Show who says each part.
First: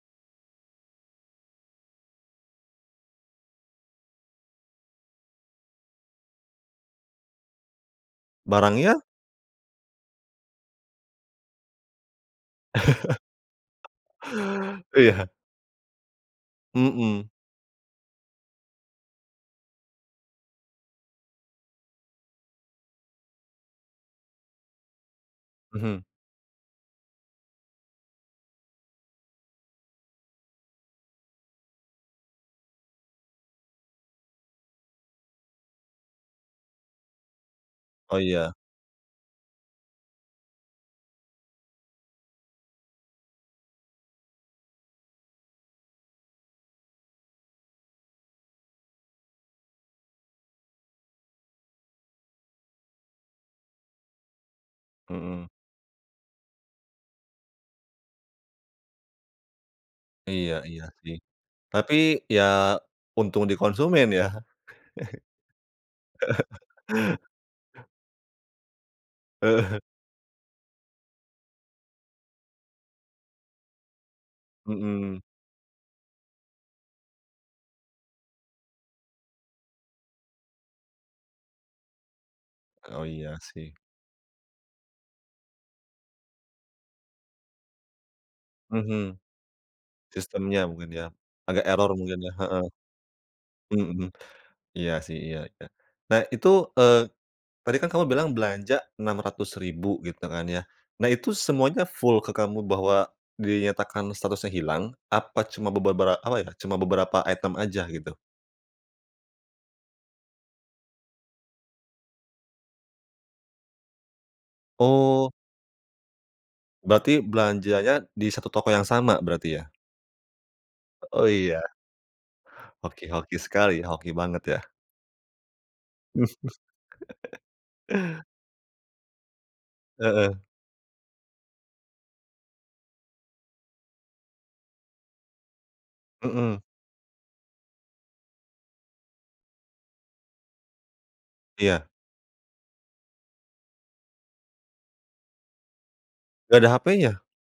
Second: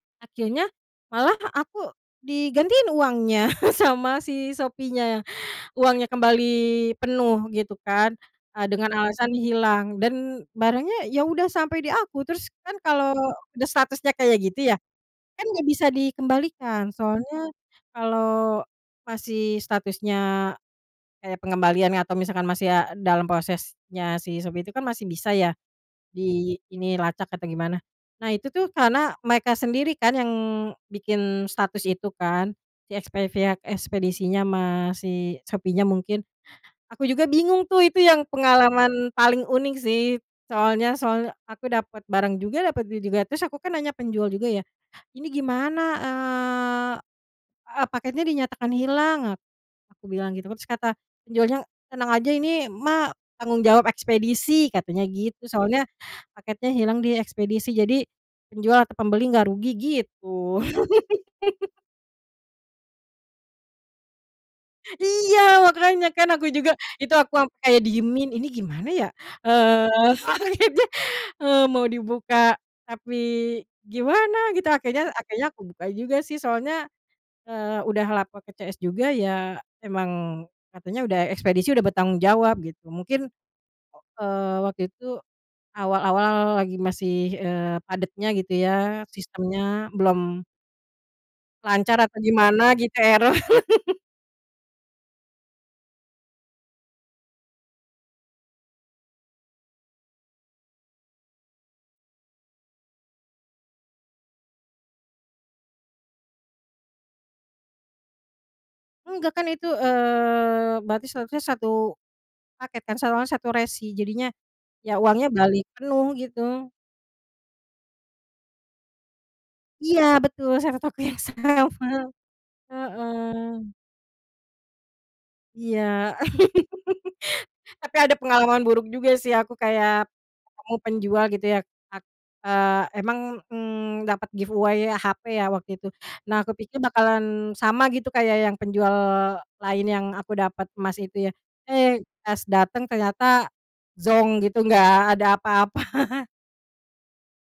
Speaker 1: Akhirnya malah aku digantiin uangnya sama si Shopee-nya. Uangnya kembali penuh gitu kan, eee, dengan
Speaker 2: Barangnya?
Speaker 1: alasan hilang dan barangnya ya udah sampai di aku terus kan kalau udah statusnya kayak gitu ya,
Speaker 2: Iya.
Speaker 1: kan nggak bisa dikembalikan,
Speaker 2: Mhm.
Speaker 1: soalnya kalau masih statusnya kayak pengembalian atau misalkan masih a dalam prosesnya si Shopee itu kan masih bisa ya
Speaker 2: Mhm.
Speaker 1: di ini, lacak atau gimana. Nah itu tuh karena mereka sendiri kan yang bikin status itu kan, si expe pihak ekspedisinya ma si Shopee-nya mungkin. Aku juga bingung tuh itu
Speaker 2: Oh,
Speaker 1: yang
Speaker 2: iya.
Speaker 1: pengalaman paling unik sih, soalnya soalnya aku dapet barang juga, dapet duit juga, terus aku kan nanya penjual juga ya, "Ini gimana, eee eee, paketnya dinyatakan hilang," ak aku bilang gitu, terus kata penjualnya, "Tenang aja ini mah tanggung jawab ekspedisi," katanya gitu.
Speaker 2: Mhm.
Speaker 1: Soalnya paketnya hilang di ekspedisi, jadi penjual atau pembeli nggak rugi
Speaker 2: Iya
Speaker 1: gitu.
Speaker 2: iya sih, tapi ya untung di konsumen ya?
Speaker 1: Iya! Makanya kan aku juga, itu aku ampe diemin, ini gimana ya?
Speaker 2: Ah hah.
Speaker 1: Eee, paketnya, eee, mau dibuka tapi gimana gitu akhirnya
Speaker 2: Mhm.
Speaker 1: akhirnya aku buka juga sih soalnya, eee, udah lapor ke CS juga ya emang katanya udah ekspedisi udah bertanggung jawab gitu,
Speaker 2: Oh,
Speaker 1: mungkin,
Speaker 2: iya sih.
Speaker 1: eee, waktu itu awal-awal lagi masih, eee, padetnya gitu ya
Speaker 2: Mhm.
Speaker 1: sistemnya, belum
Speaker 2: Sistemnya mungkin ya, agak eror
Speaker 1: lancar atau
Speaker 2: mungkin ya, heeh.
Speaker 1: gimana gitu, eror.
Speaker 2: Mhm. Iya sih, iya iya, nah itu, eee, tadi kan kamu bilang belanja Rp600.000 gitu kan ya, nah itu semuanya full ke kamu bahwa dinyatakan statusnya hilang apa cuma bebebera apa ya, cuma beberapa item aja gitu?
Speaker 1: Enggak kan itu, eee, berarti seharusnya 1 paket kan, 1 orang 1 resi jadinya, ya uangnya
Speaker 2: Oh.
Speaker 1: balik penuh gitu.
Speaker 2: Berarti belanjanya di 1 toko yang sama berarti ya?
Speaker 1: Iya, betul 1 toko yang
Speaker 2: Oh,
Speaker 1: sama,
Speaker 2: iya. Hoki hoki
Speaker 1: heeh.
Speaker 2: sekali, hoki banget ya.
Speaker 1: Iya. Tapi ada pengalaman buruk juga sih aku kayak
Speaker 2: Heeh.
Speaker 1: ketemu penjual gitu ya a eee, emang, mmm, dapat giveaway HP ya waktu itu, nah
Speaker 2: Mhm.
Speaker 1: kupikir bakalan sama gitu kayak yang penjual lain yang aku dapat emas itu ya,
Speaker 2: Iya.
Speaker 1: eh, pas dateng ternyata zonk gitu gak ada apa-apa.
Speaker 2: Nggak ada HP-nya?